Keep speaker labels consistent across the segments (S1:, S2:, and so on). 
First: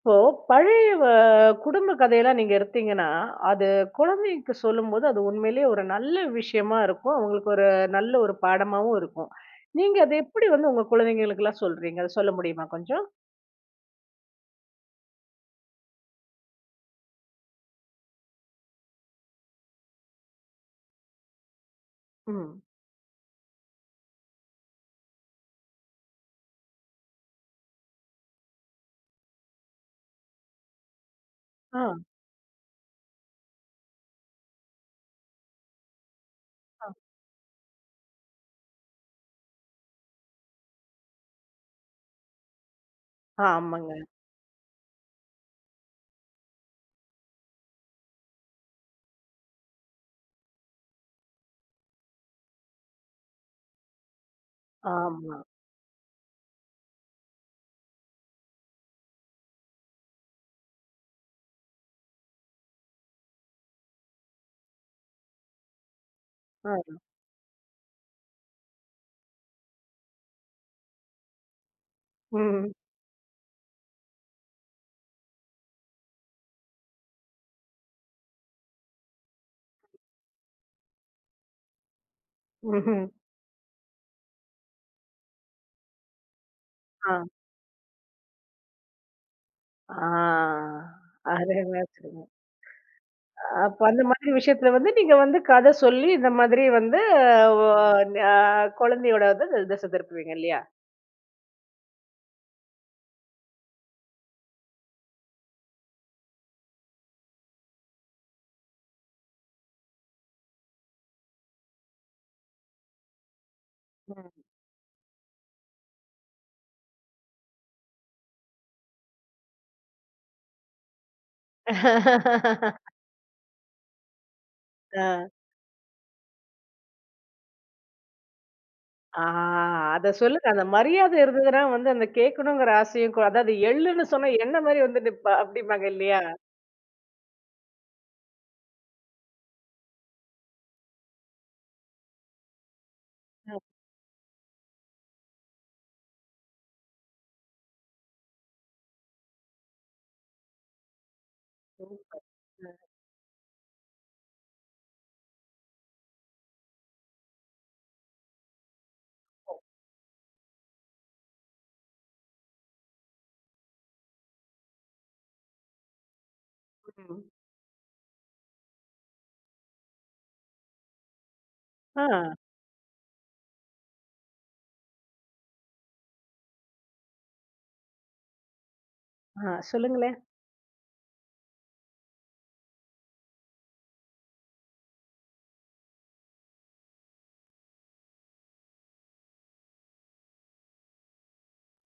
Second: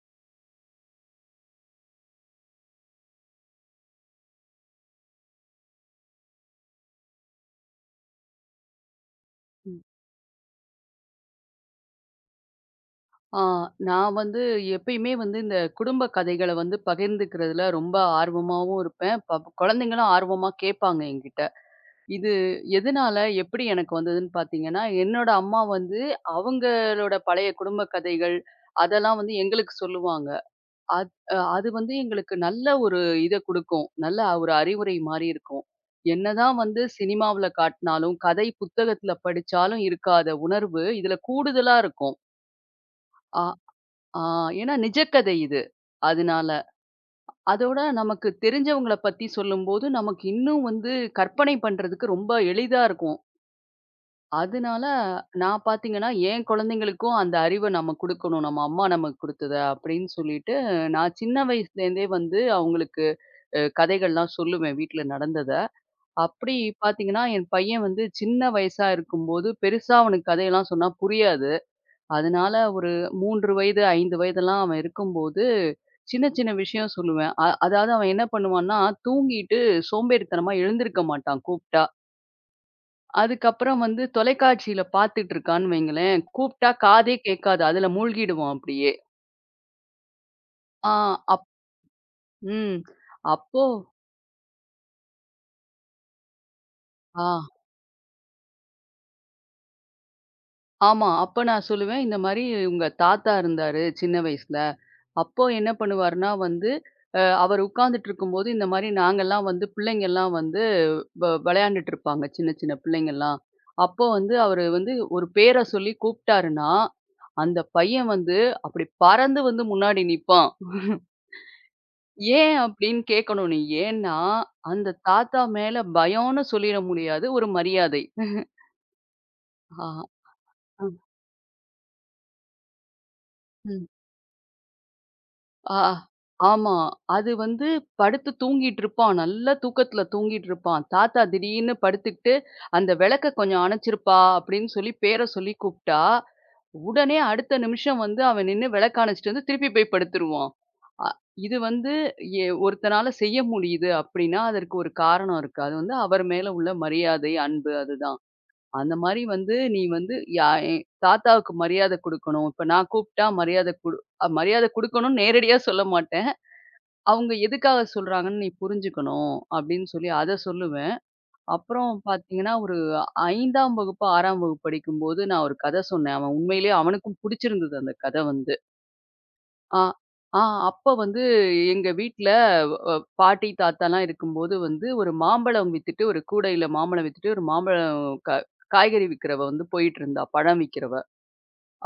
S1: இப்போ பழைய குடும்ப கதையெல்லாம் நீங்க எடுத்தீங்கன்னா, அது குழந்தைக்கு சொல்லும்போது அது உண்மையிலேயே ஒரு நல்ல விஷயமா இருக்கும். அவங்களுக்கு ஒரு நல்ல ஒரு பாடமாவும் இருக்கும்.
S2: ம்.
S1: நீங்க அத எப்படி வந்து உங்க குழந்தைங்களுக்கெல்லாம் சொல்றீங்க? அத சொல்ல முடியுமா கொஞ்சம்?
S2: ஆ நான் வந்து எப்பயுமே வந்து இந்த குடும்ப கதைகள வந்து பகிர்ந்துக்கிறதுல ரொம்ப ஆர்வமாவும் இருப்பேன். குழந்தைங்களும் ஆர்வமா கேட்பாங்க என்கிட்ட. இது
S1: ம்.
S2: எதனால, எப்படி எனக்கு வந்ததுன்னு பார்த்தீங்கன்னா, என்னோட அம்மா வந்து அவங்களோட பழைய குடும்ப கதைகள், அதெல்லாம் வந்து எங்களுக்கு சொல்லுவாங்க. அத் அது
S1: ஆ.
S2: வந்து எங்களுக்கு நல்ல ஒரு இத குடுக்கும். நல்ல ஒரு அறிவுரை மாரி இருக்கும். என்னதான் வந்து சினிமாவுல காட்டினாலும், கதை புத்தகத்தில படிச்சாலும் இருக்காத உணர்வு, இதில கூடுதலா இருக்கும். அ
S1: ஆமாங்க.
S2: ஆ ஏன்னா நிஜக்கதை இது. அதனால. அதோட நமக்கு தெரிஞ்சவங்கள பத்தி சொல்லும்போது, நமக்கு இன்னும் வந்து கற்பனை பண்றதுக்கு ரொம்ப எளிதா இருக்கும். அதனால
S1: ஆமா.
S2: நான் பார்த்தீங்கன்னா, என் குழந்தைங்களுக்கும் அந்த அறிவ நம்ம குடுக்கணும். நம்ம அம்மா நமக்கு குடுத்தத அப்படின்னு சொல்லிட்டு, நான் சின்ன வயசுலேருந்தே வந்து அவங்களுக்கு கதைகள்லாம் சொல்லுவேன் வீட்ல நடந்தத. அப்படி
S1: ஆ.
S2: பார்த்தீங்கன்னா, என் பையன் வந்து சின்ன வயசா இருக்கும்போது, பெருசா அவனுக்கு கதையெல்லாம் சொன்னா புரியாது. அதனால
S1: ம்.
S2: ஒரு 3 வயது, 5 வயதெல்லாம் அவன் இருக்கும்போது, சின்ன சின்ன விஷயம் சொல்லுவேன். அதாவது அவன் என்ன பண்ணுவான்னா, தூங்கிட்டு சோம்பேறித்தனமா எழுந்திருக்க மாட்டான் கூப்ட்டா.
S1: ம்ஹ்ம்.
S2: அதுக்கப்புறம் வந்து தொலைக்காட்சியில பாத்துட்டுருக்கான்னு வைங்களேன், கூப்ட்டா
S1: ஆ.
S2: காதே கேட்காது. அதுல மூழ்கிடுவான் அப்படியே.
S1: ஆ.
S2: ஆ அப்
S1: அருமையா சொன்னீங்க.
S2: ம். அப்போ
S1: அப்ப அந்த மாதிரி விஷயத்துல வந்து நீங்க வந்து கத சொல்லி இந்த மாதிரி வந்து
S2: ஆ
S1: வ அ குழந்தையோட வந்து திசை திருப்புவீங்க இல்லையா?
S2: ஆமா. அப்ப நான் சொல்லுவேன், இந்த மாரி உங்க தாத்தா இருந்தாரு சின்ன வயசுல. அப்போ என்ன பண்ணுவாருன்னா வந்து, அவர் உட்கார்ந்துட்டு இருக்கும்போது, இந்த மாரி நாங்கலாம் வந்து பிள்ளைங்கலாம் வந்து விளையாண்டுட்டு இருப்பாங்க. சின்ன சின்ன பிள்ளைங்கலாம். அப்போ
S1: ம்.
S2: வந்து அவரு வந்து ஒரு பேர சொல்லி கூப்பிட்டாருன்னா, அந்த பையன் வந்து அப்படி பறந்து வந்து முன்னாடி நிப்பான். ஏன் அப்படின்னு கேட்கணும் நீ. ஏன்னா, அந்த
S1: ஆ.
S2: தாத்தா மேல பயம்னு சொல்லிற முடியாது. ஒரு மரியாதை.
S1: ஆ
S2: ஆ.
S1: அத சொல்லுங்க. அந்த மரியாதை இருந்ததுன்னா வந்து அந்த கேட்கணுங்கிற ஆசையும் அதாவது
S2: அ.
S1: எள்ளுன்னு சொன்னா என்ன மாரி வந்து நிப்பா
S2: ஆ.
S1: அப்படிம்பாங்க இல்லையா?
S2: ஆமா. அது வந்து படுத்து தூங்கிட்டு இருப்பான். நல்ல தூக்கத்துல தூங்கிட்டு இருப்பான். தாத்தா திடீர்னு படுத்துக்கிட்டு, "அந்த விளக்க
S1: அ,
S2: கொஞ்சம் அணைச்சிருப்பா" அப்படின்னு சொல்லி பேர சொல்லி கூப்பிட்டா, உடனே அடுத்த நிமிஷம் வந்து அவன் நின்னு விளக்க அணைச்சுட்டு வந்து திருப்பி போய் படுத்துருவான். அ இது வந்து
S1: அ.
S2: ஒருத்தனால செய்ய முடியுது அப்படின்னா, அதற்கு ஒரு காரணம் இருக்கு. அது வந்து அவர் மேல உள்ள மரியாதை, அன்பு அதுதான். அந்த மாரி வந்து நீ வந்து யா எ தாத்தாவுக்கு மரியாதை குடுக்கணும். இப்ப நான் கூப்பிட்டா மரியாதை குடு அ மரியாதை குடுக்கணும்னு நேரடியா சொல்ல மாட்டேன்.
S1: ம்.
S2: அவங்க எதுக்காக சொல்றாங்கன்னு நீ புரிஞ்சுக்கணும் அப்படின்னு சொல்லி அதை சொல்லுவேன். அப்புறம்
S1: ஆ,
S2: பார்த்தீங்கன்னா, ஒரு 5ஆம் வகுப்பு, 6ஆம் வகுப்பு படிக்கும்போது நான் ஒரு கதை சொன்னேன். அவன் உண்மையிலேயே அவனுக்கும் புடிச்சிருந்தது அந்த கதை வந்து.
S1: ஆ
S2: ஆ
S1: சொல்லுங்களேன்.
S2: ஆ அப்ப வந்து எங்க வீட்ல அ பாட்டி, தாத்தாலாம் இருக்கும்போது வந்து ஒரு மாம்பழம் வித்துட்டு, ஒரு கூடையில மாம்பழம் வித்துட்டு, ஒரு மாம்பழம் க காய்கறி விக்கிறவ வந்து போயிட்டுருந்தா, பழம் விக்கிறவ.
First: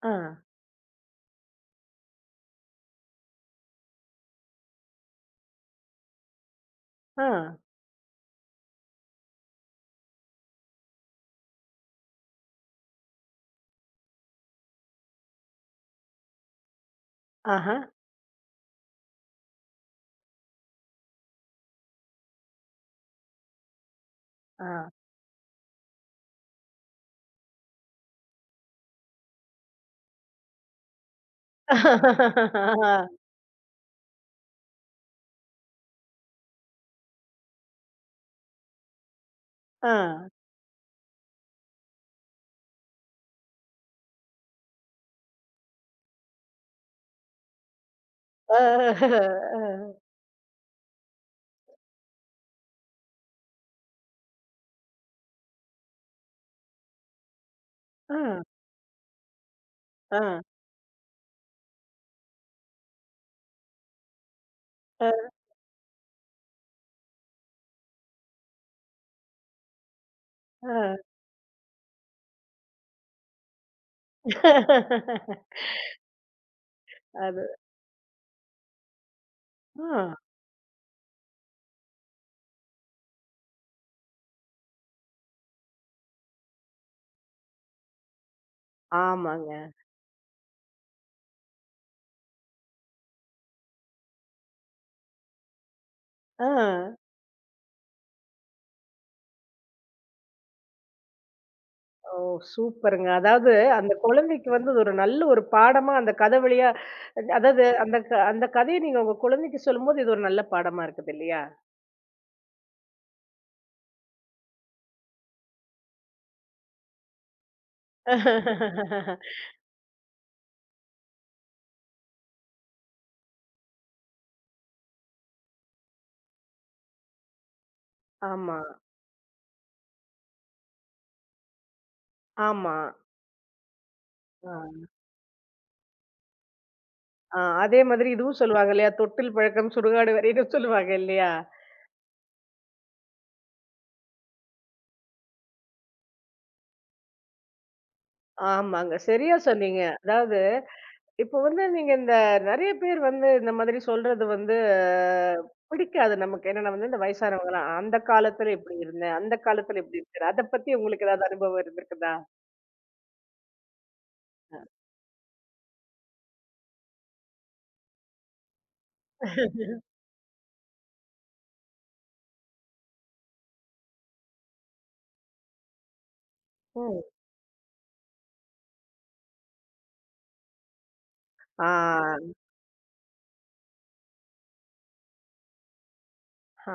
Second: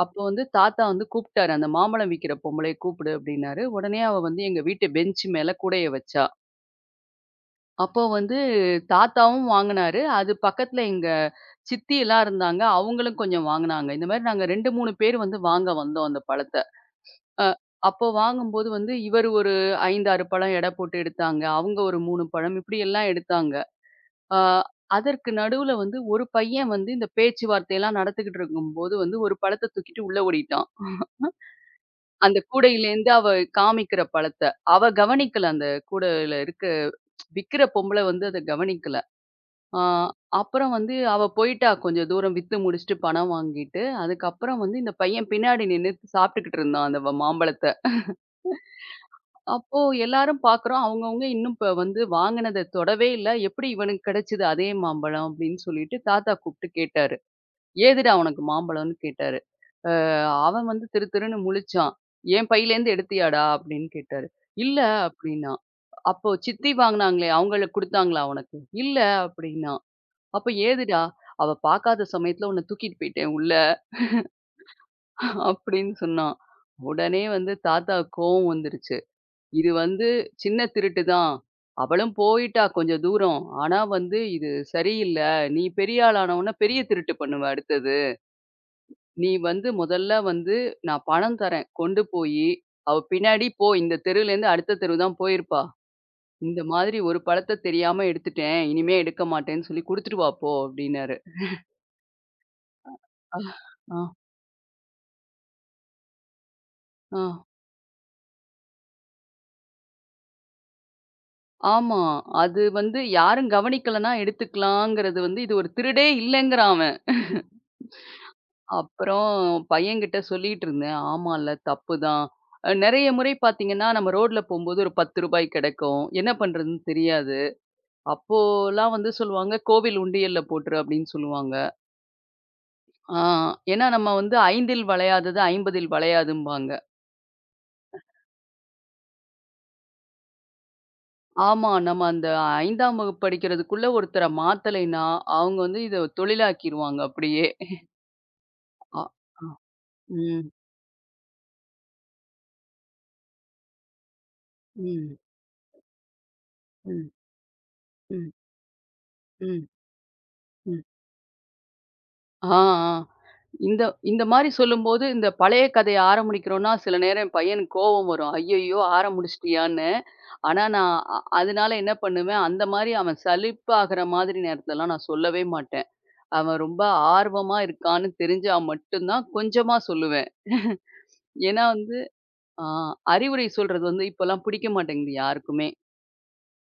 S1: ஆ,
S2: அப்போ வந்து தாத்தா வந்து கூப்பிட்டாரு, "அந்த மாம்பழம் விக்கிற பொம்பளைய கூப்பிடு" அப்படின்னாரு. உடனே அவ வந்து எங்க வீட்டு பெஞ்ச் மேல கூடைய வச்சா.
S1: ஆ,
S2: அப்போ வந்து தாத்தாவும் வாங்குனாரு. அது பக்கத்துல எங்க சித்தி எல்லாம் இருந்தாங்க. அவங்களும் கொஞ்சம் வாங்குனாங்க. இந்த மாரி நாங்க 2, 3 பேர் வந்து வாங்க வந்தோம் அந்த பழத்த. அ
S1: ஆஹா,
S2: அப்போ வாங்கும்போது வந்து இவரு ஒரு 5, 6 பழம் எடை போட்டு எடுத்தாங்க. அவங்க ஒரு 3 பழம் இப்படி எல்லாம் எடுத்தாங்க. அ
S1: ஆ.
S2: அதற்கு நடுவுல வந்து ஒரு பையன் வந்து இந்த பேச்சுவார்த்தையெல்லாம் நடத்திக்கிட்டு இருக்கும்போது வந்து ஒரு பழத்த தூக்கிட்டு உள்ள ஓடிட்டான். அந்த கூடையிலேருந்து அவ காமிக்கிற பழத்த. அவ கவனிக்கல அந்த கூடையில இருக்க விக்கிற பொம்பள வந்து அத கவனிக்கல. ஆ,
S1: ஆ, ஆ,
S2: அப்புறம் வந்து அவ போயிட்டா கொஞ்சம் தூரம் வித்து முடிச்சுட்டு பணம் வாங்கிட்டு. அதுக்கப்புறம் வந்து இந்த பையன் பின்னாடி நின்னு சாப்பிட்டுக்கிட்டு இருந்தான் அந்த மாம்பழத்த.
S1: ஆ,
S2: அப்போ
S1: ஆ,
S2: எல்லாரும் பார்க்குறோம். அவங்கவங்க இன்னும் இப்ப வந்து வாங்கினத தொடவே இல்ல. "எப்படி இவனுக்கு கிடைச்சது அதே மாம்பழம்?" அப்படின்னு சொல்லிட்டு தாத்தா கூப்பிட்டு கேட்டாரு. "ஏதுடா
S1: ஆ,
S2: உனக்கு மாம்பழம்ன்னு?" கேட்டாரு. அ அவன் வந்து திரு திருன்னு முழிச்சான். "என் பையிலேருந்து எடுத்தியாடா?" அப்படின்னு கேட்டாரு. "இல்ல"
S1: ஆ,
S2: அப்படின்னான். "அப்போ சித்தி வாங்குனாங்களே அவங்களுக்கு குடுத்தாங்களா உனக்கு?" "இல்ல" அப்படின்னா. அப்ப ஏதுடா?
S1: ஆ.
S2: அவ பாக்காத சமயத்துல உன்ன தூக்கிட்டு போயிட்டேன் உள்ள அப்படின்னு சொன்னான். உடனே
S1: அது.
S2: வந்து தாத்தாவுக்கு கோவம் வந்துருச்சு. இது
S1: ஆ,
S2: வந்து சின்ன திருட்டு தான். அவளும் போயிட்டா கொஞ்சம் தூரம். ஆனா வந்து இது சரியில்ல. நீ பெரிய ஆளான உடனே பெரிய திருட்டு பண்ணுவ அடுத்தது. நீ
S1: ஆமாங்க.
S2: வந்து முதல்ல வந்து நான் பணம் தரேன். கொண்டு போயி அவ பின்னாடி போ. இந்த தெருவுலேருந்து அடுத்த தெரு தான் போயிருப்பா.
S1: ஆ.
S2: இந்த மாதிரி ஒரு பழத்த தெரியாம எடுத்துட்டேன். இனிமே எடுக்க மாட்டேன்னு சொல்லி குடுத்துட்டு வா போ அப்படின்னாரு.
S1: ஓ! சூப்பருங்க.
S2: அ,
S1: அதாவது அந்த
S2: ஆ,
S1: குழந்தைக்கு வந்து அது ஒரு நல்ல ஒரு பாடமா அந்த கதை வழியா
S2: ஆ.
S1: அதாவது அந்த க அந்த கதைய நீங்க உங்க குழந்தைக்கு சொல்லும்போது, இது ஒரு நல்ல பாடமா இருக்குது இல்லையா?
S2: ஆமா. அது வந்து யாரும் கவனிக்கலன்னா எடுத்துக்கலாங்கிறது வந்து இது ஒரு திருடே இல்லைங்கிறான் அவன். அப்புறம் பையன்கிட்ட சொல்லிட்டு இருந்தேன். ஆமால்ல தப்புதான். நெறைய முறை பார்த்தீங்கன்னா, நம்ம ரோட்ல போம்போது ஒரு ரூ. 10 கெடைக்கும். என்ன பண்றதுன்னு தெரியாது.
S1: ஆமா,
S2: அப்போலாம் வந்து சொல்லுவாங்க, "கோவில் உண்டியல்ல போட்டுரு" அப்படின்னு சொல்லுவாங்க.
S1: ஆமா.
S2: ஆ ஏன்னா நம்ம வந்து 5ல்
S1: ஆ,
S2: வளையாதது 50ல் வளையாதும்பாங்க.
S1: ஆ அதே மாதிரி இதுவும் சொல்லுவாங்க இல்லையா? தொட்டில் பழக்கம் சுடுகாடு வரைன்னு சொல்லுவாங்க இல்லையா?
S2: ஆமா. நம்ம அந்த 5ஆம் வகுப்பு படிக்கிறதுக்குள்ள ஒருத்தர மாத்தலைன்னா, அவங்க வந்து இத தொழிலாக்கிருவாங்க அப்படியே.
S1: ஆமாங்க.
S2: அ.
S1: சரியா
S2: ஆ.
S1: சொன்னீங்க. அதாவது
S2: ம்,
S1: இப்போ வந்து நீங்க இந்த நெறைய பேர் வந்து இந்த மாதிரி சொல்றது வந்து
S2: ம்,
S1: பிடிக்காது நமக்கு. ஏன்னா நம்ம வந்து இந்த
S2: ம்,
S1: வயசானவங்கலாம், அந்த
S2: ம்,
S1: காலத்துல இப்படி இருந்தேன், அந்த
S2: ம்,
S1: காலத்துல இப்படி இருக்கிறேன். அத பத்தி
S2: ம்.
S1: உங்களுக்கு ஏதாவது அனுபவம் இருந்திருக்குதா?
S2: ஆ, ஆ. இந்த இந்த மாரி சொல்லும்போது, இந்த பழைய கதைய ஆரம்பிக்கிறோம்னா, சில நேரம் என் பையனுக்கு கோவம் வரும். "ஐய்யய்யோ! ஆரம்பிச்சுட்டியான்னு." ஆனா நான் அதனால என்ன பண்ணுவேன், அந்த மாரி அவன் சலிப்பாகுற மாதிரி நேரத்துலலாம் நான் சொல்லவே மாட்டேன். அவன் ரொம்ப
S1: ம்.
S2: ஆர்வமா இருக்கான்னு தெரிஞ்சா மட்டும் தான் கொஞ்சமா சொல்லுவேன். ஏன்னா வந்து
S1: ஆ,
S2: ஆ அறிவுரை சொல்றது வந்து இப்பலாம் பிடிக்க மாட்டேங்குது யாருக்குமே.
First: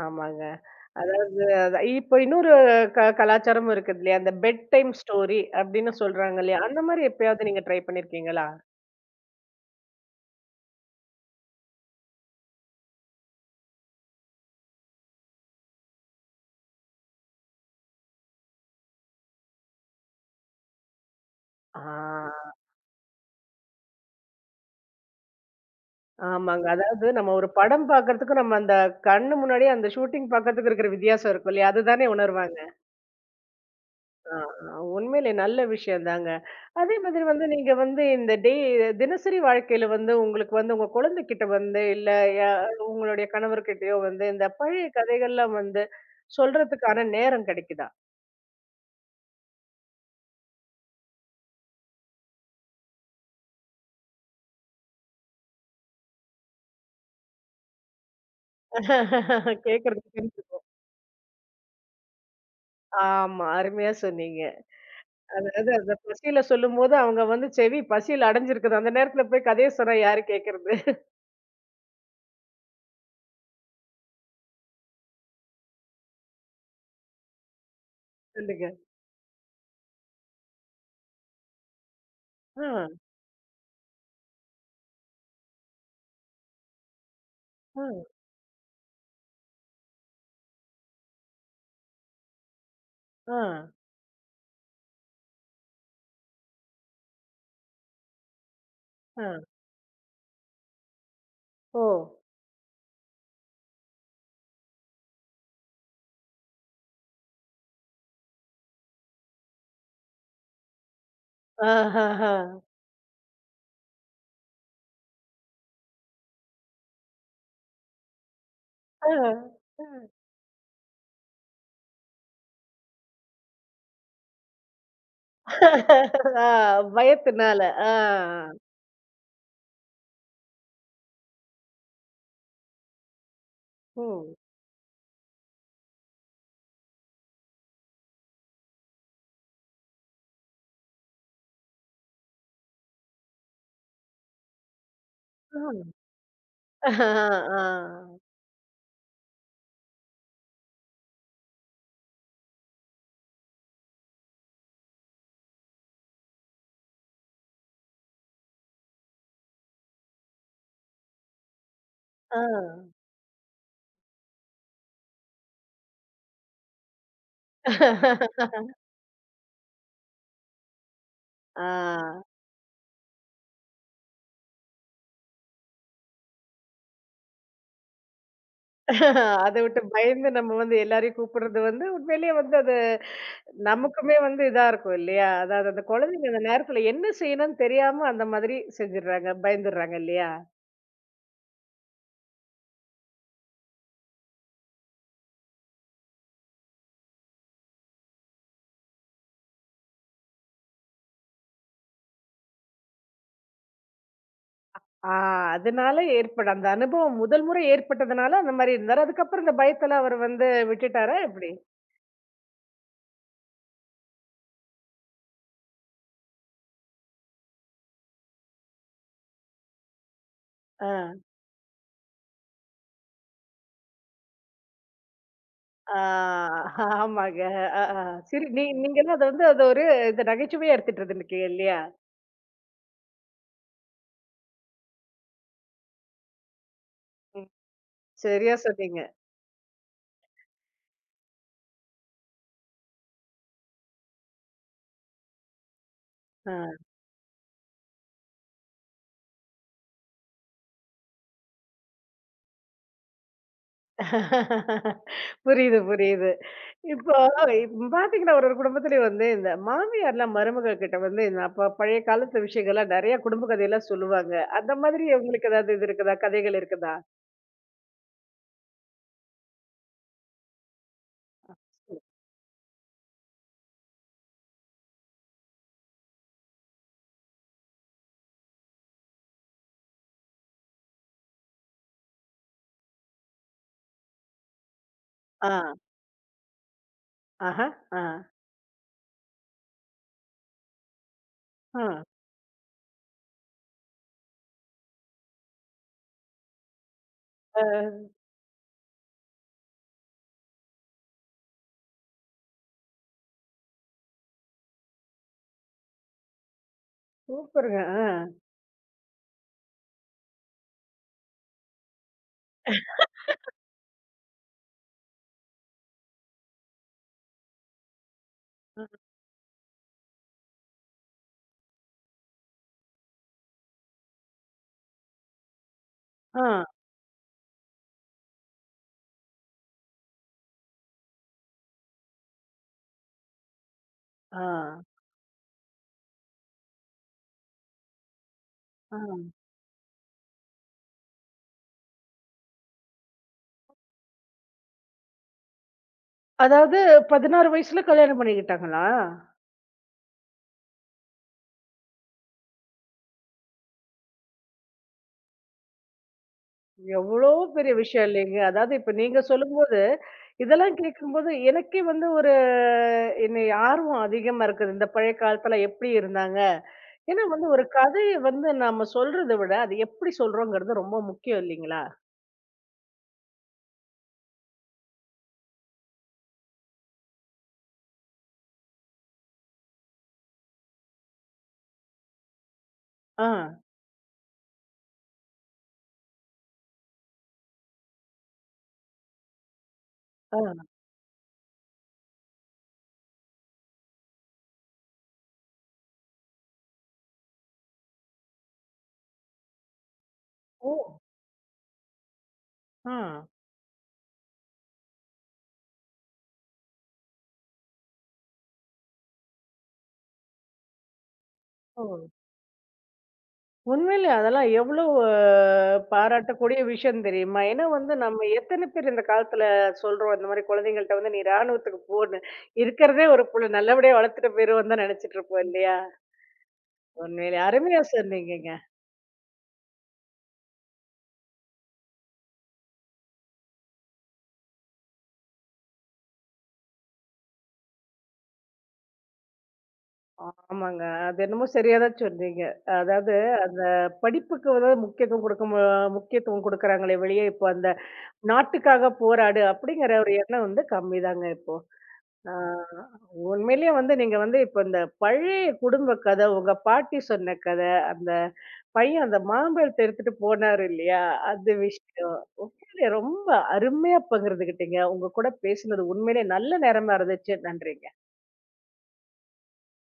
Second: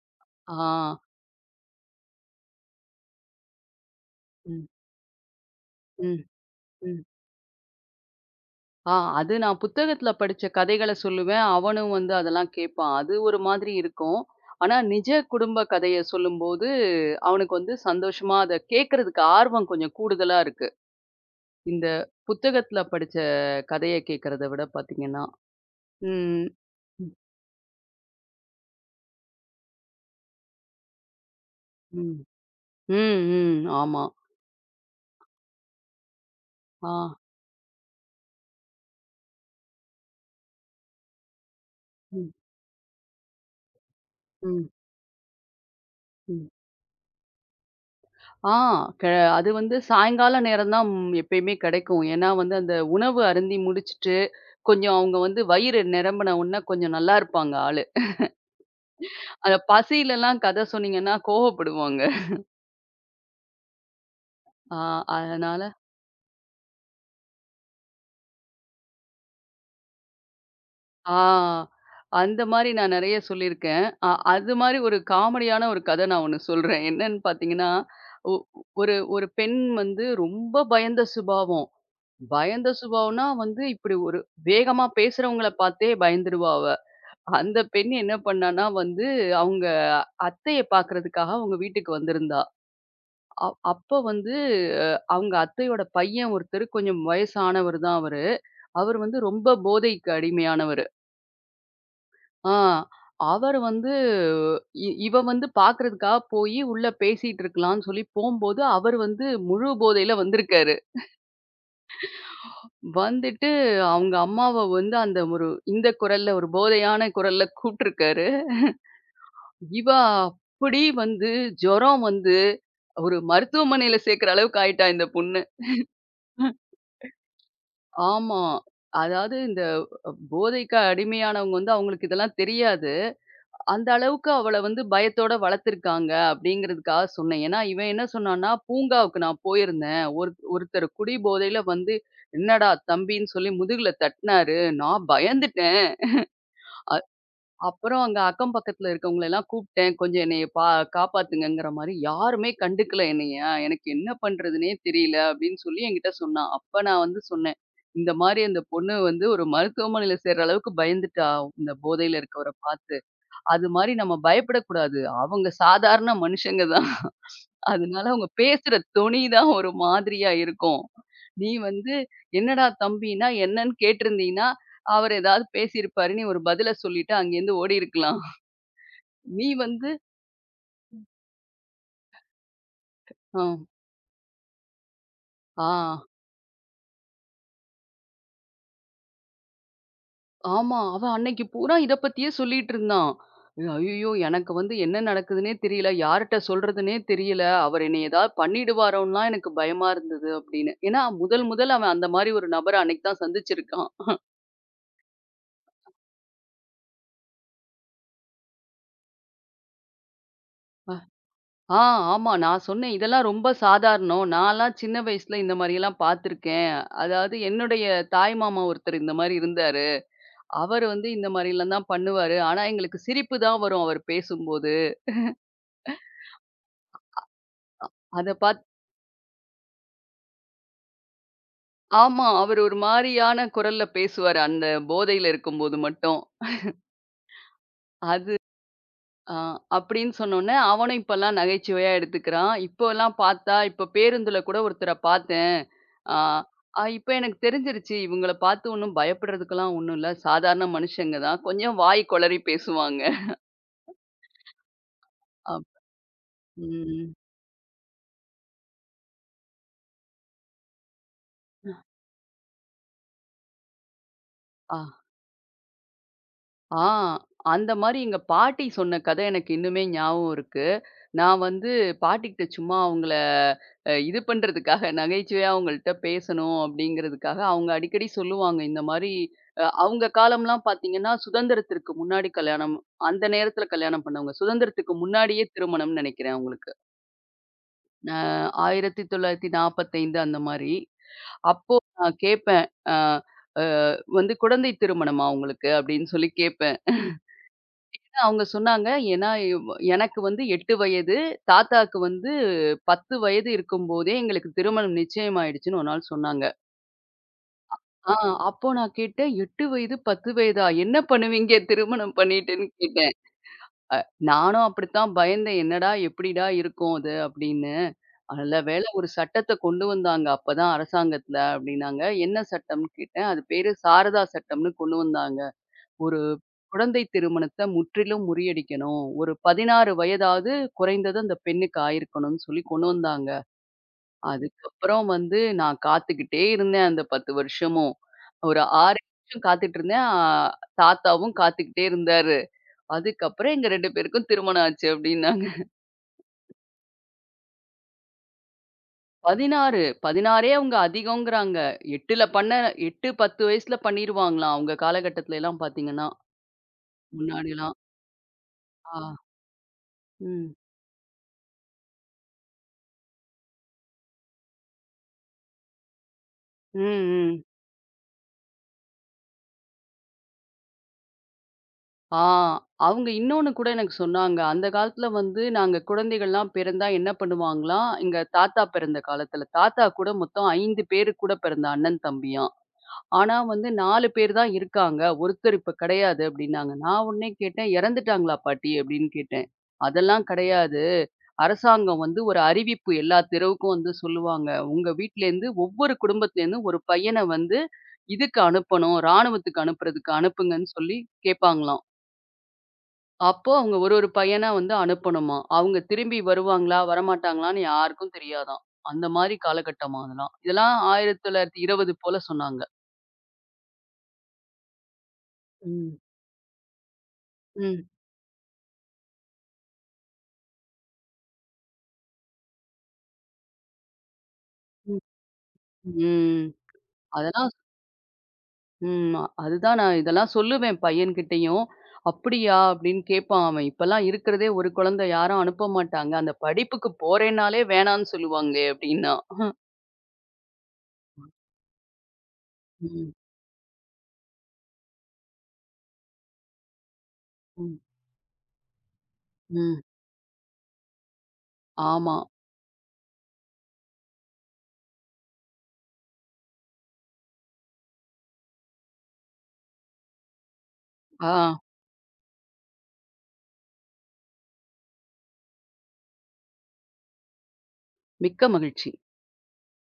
S1: ஆமாங்க.
S2: ஆ.
S1: அதாவது அத இப்ப இன்னொரு கலாச்சாரமும் இருக்குது இல்லையா? அந்த பெட்
S2: ம்,
S1: டைம் ஸ்டோரி அப்படின்னு
S2: ம்,
S1: சொல்றாங்க இல்லையா? அந்த
S2: ம்.
S1: மாரி எப்பயாவது நீங்க ட்ரை பண்ணியிருக்கீங்களா?
S2: ஆ அது நான் புத்தகத்துல படிச்ச கதைகள சொல்லுவேன். அவனும் வந்து அதெல்லாம் கேட்பான். அது ஒரு மாதிரி இருக்கும். ஆனா நிஜ குடும்ப கதைய சொல்லும்போது, அவனுக்கு வந்து சந்தோஷமா அத கேட்கறதுக்கு ஆர்வம் கொஞ்சம் கூடுதலா இருக்கு.
S1: ஆ,
S2: இந்த புத்தகத்துல படிச்ச கதைய கேட்கறத விட பார்த்தீங்கன்னா. ம்.
S1: ஆமாங்க. அதாவது
S2: ம்.
S1: நம்ம ஒரு படம் பாக்கறதுக்கும், நம்ம அந்த கண்ணு முன்னாடியே அந்த ஷூட்டிங் பாக்கறதுக்கு இருக்கிற வித்தியாசம் இருக்கும் இல்லையா? அதுதானே
S2: ம்.
S1: உணர்வாங்க.
S2: ம். ம். ஆமா.
S1: ஆ, ஆ, உண்மையிலே நல்ல விஷயம் தாங்க.
S2: ஆ.
S1: அதே மாதிரி வந்து நீங்க வந்து இந்த தினசரி வாழ்க்கையில வந்து உங்களுக்கு வந்து உங்க குழந்தைகிட்ட வந்து இல்ல
S2: ம்.
S1: யா உங்களுடைய கணவர்கிட்டயோ வந்து இந்த
S2: ம்.
S1: பழைய கதைகள்லாம் வந்து
S2: ம்.
S1: சொல்றதுக்கான நேரம் கிடைக்குதா?
S2: ஆ க அது வந்து சாயங்கால நேரம் தான் எப்பயுமே கிடைக்கும். ஏன்னா வந்து அந்த உணவு அருந்தி முடிச்சுட்டு, கொஞ்சம் அவங்க வந்து வயிறு நிரம்பின உடனே கொஞ்சம் நல்லா இருப்பாங்க ஆளு. அந்த பசியிலலாம்
S1: கேட்கறதுக்கு
S2: கதை சொன்னீங்கன்னா கோவப்படுவாங்க.
S1: ஆமா. அருமையா சொன்னீங்க.
S2: ஆ
S1: அதாவது
S2: அதனால
S1: அந்த பசியில சொல்லும்போது அவங்க வந்து செவி பசியில அடைஞ்சிருக்குது. அந்த நேரத்துல போய் கதைய சொன்னா யாரு கேட்கறது?
S2: ஆ அந்த மாரி நான் நெறைய சொல்லியிருக்கேன். அது மாரி ஒரு காமெடியான ஒரு கதை நான் ஒண்ணு சொல்றேன். என்னன்னு பார்த்தீங்கன்னா, ஒ
S1: சொல்லுங்க.
S2: ஒரு ஒரு பெண் வந்து ரொம்ப பயந்த சுபாவம்.
S1: ஆ,
S2: பயந்த சுபாவம்னா வந்து இப்படி ஒரு வேகமா பேசுறவங்கள பார்த்தே பயந்துருவா அவ. அந்த
S1: ஆ,
S2: பெண் என்ன பண்ணான்னா வந்து, அவங்க அத்தைய பார்க்கறதுக்காக அவங்க வீட்டுக்கு வந்திருந்தா.
S1: ஆ,
S2: அ அப்ப வந்து அ அவங்க அத்தையோட பையன் ஒருத்தரு கொஞ்சம் வயசானவரு தான் அவரு. அவரு வந்து
S1: ஆ.
S2: ரொம்ப போதைக்கு அடிமையானவரு.
S1: ஓ!
S2: ஆ அவரு வந்து இவ வந்து பார்க்கறதுக்காக போயி உள்ள பேசிட்டு இருக்கலான்னு சொல்லி போம்போது, அவரு வந்து முழு போதையில வந்திருக்காரு.
S1: ஆஹஹா.
S2: வந்துட்டு அவங்க அம்மாவ வந்து அந்த ஒரு இந்த குரல்ல ஒரு போதையான குரல்ல கூப்ட்டுருக்காரு.
S1: ஆ.
S2: இவ அப்படி வந்து ஜுரம் வந்து ஒரு மருத்துவமனையில சேர்க்கிற அளவுக்கு ஆயிட்டா இந்த பொண்ணு.
S1: ஆ, பயத்தினால. ஆ.
S2: ஆமா. அதாவது இந்த போதைக்கு அடிமையானவங்க வந்து அவங்களுக்கு இதெல்லாம் தெரியாது. அந்த அளவுக்கு
S1: ம்.
S2: அவள வந்து பயத்தோட வளர்த்துருக்காங்க அப்படிங்கிறதுக்காக சொன்னேன். ஏன்னா, இவன் என்ன சொன்னான்னா, பூங்காவுக்கு நான் போயிருந்தேன். ஒருத்தர் குடி போதையில வந்து, "என்னடா தம்பின்னு சொல்லி முதுகுல தட்டினாரு. நான் பயந்துட்டேன்."
S1: ஆ.
S2: அப்புறம்
S1: ஆ.
S2: அங்க அக்கம் பக்கத்துல இருக்கவங்கள எல்லாம் கூப்பிட்டேன். "கொஞ்சம் என்னைய காப்பாத்துங்கங்கிற" மாரி. யாருமே கண்டுக்கல என்னைய. எனக்கு என்ன பண்றதுன்னே தெரியல அப்படின்னு சொல்லி என்கிட்ட சொன்னா. அப்ப நான் வந்து சொன்னேன். இந்த மாரி அந்த பொண்ணு வந்து ஒரு மருத்துவமனையில சேர்ற அளவுக்கு பயந்துட்டா, இந்த போதையில
S1: ஆ.
S2: இருக்கவர பார்த்து. அது மாரி நம்ம பயப்படக்கூடாது. அவங்க சாதாரண மனுஷங்க தான். அதனால அவங்க பேசுற தொனி தான் ஒரு மாதிரியா இருக்கும். நீ
S1: ஆ.
S2: வந்து "என்னடா தம்பின்னா என்னன்னு கேட்டிருந்தீன்னா, அவர் ஏதாவது பேசியிருப்பாரு" நீ ஒரு பதில சொல்லிட்டு அங்கேருந்து ஓடியிருக்கலாம். நீ
S1: அத விட்டு
S2: வந்து
S1: பயந்து நம்ம வந்து எல்லாரையும் கூப்பிடுறது வந்து உண்மையிலேயே வந்து அது
S2: ஆ,
S1: நமக்குமே வந்து இதா இருக்கும் இல்லையா?
S2: ஆ,
S1: அதாவது அந்த குழந்தைங்க அந்த நேரத்துல என்ன செய்யணும்னு தெரியாம அந்த மாதிரி செஞ்சுடுறாங்க, பயந்துடுறாங்க இல்லையா?
S2: ஆமா. அவன் அன்னைக்கு பூரா இத பத்தியே சொல்லிட்டு இருந்தான். ஐயய்யோ! எனக்கு வந்து என்ன நடக்குதுன்னே தெரியல. யார்ட்ட சொல்றதுன்னே தெரியல. அவர் என்னை ஏதாவது பண்ணிடுவாரோன்லாம் எனக்கு பயமா இருந்தது அப்படின்னு. ஏன்னா, முதல் முதல் அவன் அந்த மாரி ஒரு நபர அன்னைக்கு தான் சந்திச்சிருக்கான்.
S1: ஆ அதனால ஏற்பட அந்த அனுபவம் முதல் முறை ஏற்பட்டதுனால அந்த மாரி இருந்தாரு. அதுக்கப்புறம் இந்த பயத்தெல்லாம் அவரு வந்து
S2: அ-
S1: விட்டுட்டாரா எப்படி?
S2: ஆ, ஆமா. நான் சொன்னேன், "இதெல்லாம் ரொம்ப சாதாரணம். நான்லாம் சின்ன வயசுல இந்த மாரியெல்லாம் பார்த்துருக்கேன். அதாவது என்னுடைய தாய் மாமா ஒருத்தர் இந்த மாரி இருந்தாரு. அவரு
S1: ஆ.
S2: வந்து இந்த மாரிலாம் தான் பண்ணுவாரு. ஆனா எங்களுக்கு சிரிப்பு தான் வரும் அவர் பேசும்போது.
S1: ஆ ஆமாங்க. அ, அ.
S2: அத
S1: சரி
S2: பார்த்து
S1: நீங்கலாம் அத வந்து அது ஒரு இந்த நகைச்சுவையா எடுத்துட்டு இருந்திருக்கீங்க இல்லையா?
S2: ஆமா. அவரு ஒரு மாரியான குரல்ல பேசுவாரு. அந்த போதையில இருக்கும்போது மட்டும்.
S1: ம்.
S2: அது
S1: சரியா சொன்னீங்க.
S2: ஆ அப்படின்னு சொன்னோனே, அவனும் இப்பல்லாம் நகைச்சுவையா எடுத்துக்கிறான். இப்போலாம் பார்த்தா, இப்ப பேருந்துல கூட ஒருத்தர பார்த்தேன். ஆ அ
S1: ஆ.
S2: இப்ப எனக்கு தெரிஞ்சிருச்சு. இவங்கள பார்த்து ஒண்ணும் பயப்படுறதுக்கெல்லாம் ஒண்ணும் இல்ல. சாதாரண மனுஷங்க தான். கொஞ்சம் வாய் கொளறி பேசுவாங்க. அப்
S1: புரியுது, புரியுது.
S2: ம்.
S1: இப்போ பார்த்தீங்கன்னா, ஒரு ஒரு குடும்பத்திலயும் வந்து இந்த மாமியார்லாம் மருமகள் கிட்ட வந்து இந்த அப்ப பழைய காலத்து விஷயங்கள்லாம் நெறைய குடும்ப கதையெல்லாம் சொல்லுவாங்க. அந்த
S2: ஆ.
S1: மாதிரி உங்களுக்கு ஏதாவது இது இருக்குதா? கதைகள்
S2: ஆ,
S1: இருக்குதா?
S2: அந்த மாரி எங்க பாட்டி சொன்ன கதை எனக்கு இன்னுமே ஞாபகம் இருக்கு. நான் வந்து பாட்டிகிட்ட சும்மா அவங்கள இது பண்றதுக்காக நகைச்சுவையா அவங்கள்ட்ட பேசணும் அப்படிங்கிறதுக்காக, அவங்க அடிக்கடி சொல்லுவாங்க இந்த மாரி அவங்க காலம்லாம் பார்த்தீங்கன்னா, சுதந்திரத்திற்கு முன்னாடி கல்யாணம் அந்த நேரத்தில கல்யாணம் பண்ணவங்க. சுதந்திரத்துக்கு முன்னாடியே
S1: ஆ.
S2: திருமணம்னு நெனைக்கிறேன் அவங்களுக்கு.
S1: ஆஹா. ஆ.
S2: அ 1945 அந்த மாரி. அப்போ
S1: ஆ.
S2: நான் கேட்பேன். அ அ வந்து "குழந்தை திருமணமா உங்களுக்கு?" அப்படின்னு சொல்லி கேட்பேன்.
S1: அ.
S2: அவங்க சொன்னாங்க. ஏன்னா, எவ் எனக்கு வந்து 8 வயது, தாத்தாக்கு வந்து 10 வயது இருக்கும்போதே எங்களுக்கு திருமணம் நிச்சயமாயிடுச்சுன்னு ஒரு நாள் சொன்னாங்க.
S1: சூப்பருங்க. ஆ.
S2: ஆ அப்போ நான் கேட்டேன், "8 வயது, 10 வயதா? என்ன பண்ணுவீங்க திருமணம் பண்ணிட்டுன்னு?" கேட்டேன். நானும் அப்படித்தான் பயந்தேன். என்னடா, எப்படிடா இருக்கும் அது அப்படின்னு. நல்ல வேளை ஒரு சட்டத்த கொண்டு வந்தாங்க அப்பதான் அரசாங்கத்துல அப்படின்னாங்க. என்ன சட்டம்ன்னு கேட்டேன். அது பேரு சாரதா சட்டம்ன்னு கொண்டு வந்தாங்க. ஒரு
S1: ஆ.
S2: குழந்தை திருமணத்த முற்றிலும் முறியடிக்கணும். ஒரு 16 வயதாவது குறைந்தது அந்த பெண்ணுக்கு ஆயிருக்கணும்னு சொல்லி கொண்டு வந்தாங்க.
S1: ஆ.
S2: அதுக்கப்புறம் வந்து நான் காத்துக்கிட்டே இருந்தேன் அந்த 10 வருஷமும். ஒரு
S1: ஆ.
S2: 6 வருஷம் காத்துட்டுருந்தேன். தாத்தாவும் காத்துக்கிட்டே இருந்தாரு. அதுக்கப்புறம் எங்க 2 பேருக்கும் திருமணம் ஆச்சு அப்டின்னாங்க.
S1: அதாவது 16 வயசுல கல்யாணம் பண்ணிக்கிட்டாங்களா?
S2: 16 16ஏ அவங்க அதிகங்கிறாங்க. 8ல பண்ண 8, 10 வயசுல பண்ணிருவாங்களாம். அவங்க காலகட்டத்துலலாம் பார்த்தீங்கன்னா,
S1: எவ்வளோ பெரிய
S2: முன்னாடிலாம்.
S1: விஷயம் இல்லைங்க. அதாவது இப்ப
S2: ஆ.
S1: நீங்க சொல்லும்போது,
S2: ம்.
S1: இதெல்லாம் கேட்கும்போது எனக்கே வந்து ஒரு என்னை ஆர்வம் அதிகமா இருக்குது. இந்த பழைய காலத்துல எப்படி இருந்தாங்க?
S2: ம்,
S1: ஏன்னா
S2: ம்.
S1: வந்து ஒரு கதைய வந்து நாம சொல்றத விட, அது எப்படி சொல்றோங்கிறது ரொம்ப முக்கியம் இல்லைங்களா?
S2: ஆ. அவங்க இன்னொன்னு கூட எனக்கு சொன்னாங்க. அந்த காலத்துல வந்து நாங்க குழந்தைகள்லாம் பிறந்தா என்ன பண்ணுவாங்களாம், எங்க தாத்தா பிறந்த காலத்துல. தாத்தா கூட மொத்தம் 5 பேரு கூட பிறந்த அண்ணன், தம்பியாம்.
S1: ஆ,
S2: ஆனா வந்து 4 பேர் தான் இருக்காங்க. ஒருத்தர் இப்ப கிடையாது அப்டின்னாங்க. நான் உடனே கேட்டேன், "இறந்துட்டாங்களா பாட்டி?" அப்டின்னு கேட்டேன். அதெல்லாம்
S1: ஆ.
S2: கிடையாது. அரசாங்கம் வந்து ஒரு அறிவிப்பு எல்லா தெருவுக்கும் வந்து சொல்லுவாங்க. உங்க வீட்லேருந்து ஒவ்வொரு குடும்பத்துலேருந்தும் ஒரு பையன வந்து இதுக்கு அனுப்பணும். ராணுவத்துக்கு அனுப்புறதுக்கு அனுப்புங்கன்னு
S1: ஓ!
S2: சொல்லி கேட்பாங்களாம்.
S1: ஆ.
S2: அப்போ அவங்க ஒரு ஒரு பையனா வந்து அனுப்பணுமாம். அவங்க திரும்பி வருவாங்களா? வரமாட்டாங்களான்னு யாருக்கும் தெரியாதாம். அந்த மாரி காலகட்டமாம் அதெல்லாம். இதெல்லாம்
S1: ஓ!
S2: 1920 போல சொன்னாங்க.
S1: உண்மையிலே அதெல்லாம் எவ்வளோ
S2: ம்.
S1: பாராட்டக்கூடிய விஷயம் தெரியுமா? ஏன்னா
S2: ம்.
S1: வந்து நம்ம எத்தனை பேர் இந்த காலத்துல சொல்றோம், இந்த மாரி குழந்தைங்கள்ட்ட வந்து, "நீ ராணுவத்துக்கு போன்னு. இருக்கிறதே ஒரு புள்ள நல்லபடியா வளர்த்துட்டு போயிருவோம்" தான்
S2: ம்.
S1: நினைச்சிட்டு இருப்போம் இல்லையா?
S2: ம்.
S1: உண்மையிலே
S2: அதெல்லாம்
S1: அருமையா சொன்னீங்கங்க.
S2: ம். அதுதான் நான் இதெல்லாம் சொல்லுவேன் பையன்கிட்டயும். "அப்படியா?" அப்படின்னு கேட்பான் அவன். இப்பலாம் இருக்கிறதே ஒரு குழந்தை யாரும் அனுப்ப மாட்டாங்க. அந்த படிப்புக்கு போறேன்னாலே வேணான்னு சொல்லுவாங்களே! அப்படின்னா.
S1: ஆமாங்க. அது என்னமோ சரியா தான் சொன்னீங்க.
S2: ம்.
S1: அதாவது அந்த படிப்புக்கு வந்து முக்கியத்துவம் கொடுக்க முக்கியத்துவம் கொடுக்குறாங்களே வெளிய, இப்போ அந்த
S2: ம்.
S1: "நாட்டுக்காக போராடு"
S2: ம்.
S1: அப்படிங்கிற ஒரு எண்ணம் வந்து கம்மிதாங்க இப்போ.
S2: ஆமா.
S1: ஆ, உண்மையிலேயே வந்து நீங்க வந்து இப்ப இந்த பழைய குடும்ப கதை, உங்க பாட்டி சொன்ன கதை, அந்த பையன் அந்த மாம்பழத்த எடுத்துட்டு போனாரு இல்லையா?
S2: ஆ.
S1: அது விஷயம். உண்மையிலேயே ரொம்ப அருமையா பகிர்ந்துக்கிட்டீங்க. உங்க கூட பேசினது உண்மையிலேயே நல்ல நேரமா இருந்துச்சு. நன்றிங்க.
S2: மிக்க மகிழ்ச்சி.